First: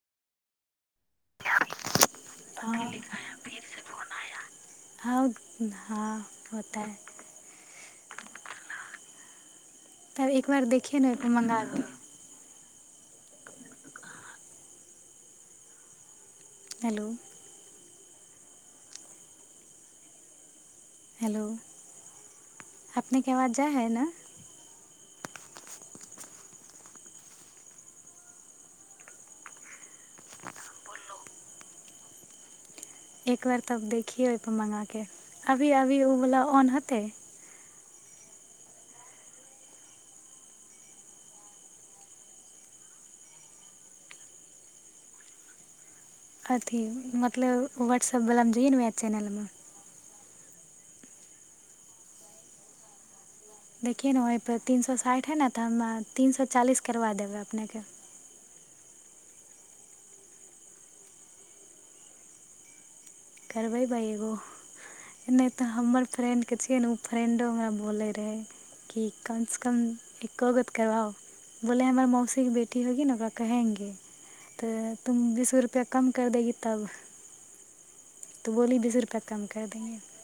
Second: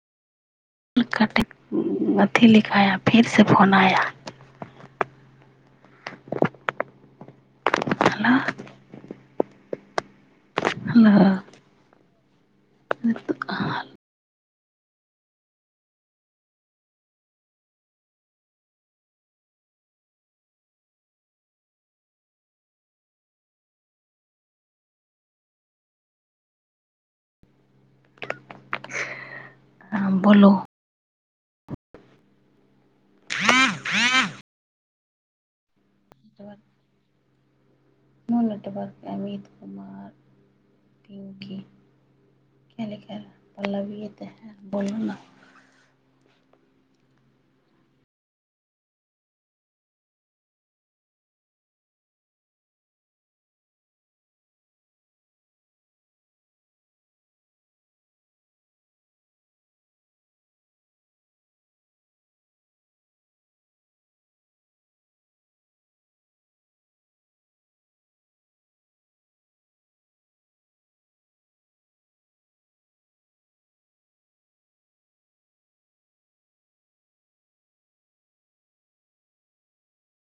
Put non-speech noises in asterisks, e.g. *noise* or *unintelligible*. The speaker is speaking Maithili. ल कट गथि लिखा फिरसँ फोना हाँ हाँ होता है ह तब एक बार देखििय ने त हेलो मंगा ल हेलो हेलो अपनेके आवाज जाइ हइ ने बोलो एक बार तऽ अब देखियएहिप मंगाे अभी अब *unintelligible* न नेटवर्क अमित कुमार पिंकी कए लि पल्लवए तऽ है बोलू ने अथी मतलब वॉट्सऐप वला जइए ने आ चेनलमे देखियै ने ओहिपर तीन सए साठि हइ ने तऽ हम तीन सए चालीस करवा देबै अपनेकेँ करबै बा एगो नहि तऽ हमर फ्रेंडके छियै ने ओ फ्रेंडो हमरा बोलै रहै कि कमसँ कम एक्ो गो त करबाओ बोले हमर मौसीके बेटी होगी ने ओकरा कहेंगे तऽ तुम बीसो रुपैआ कम करि देगी तब तऽ बोली बीस रुपैआ कम कर दिंगै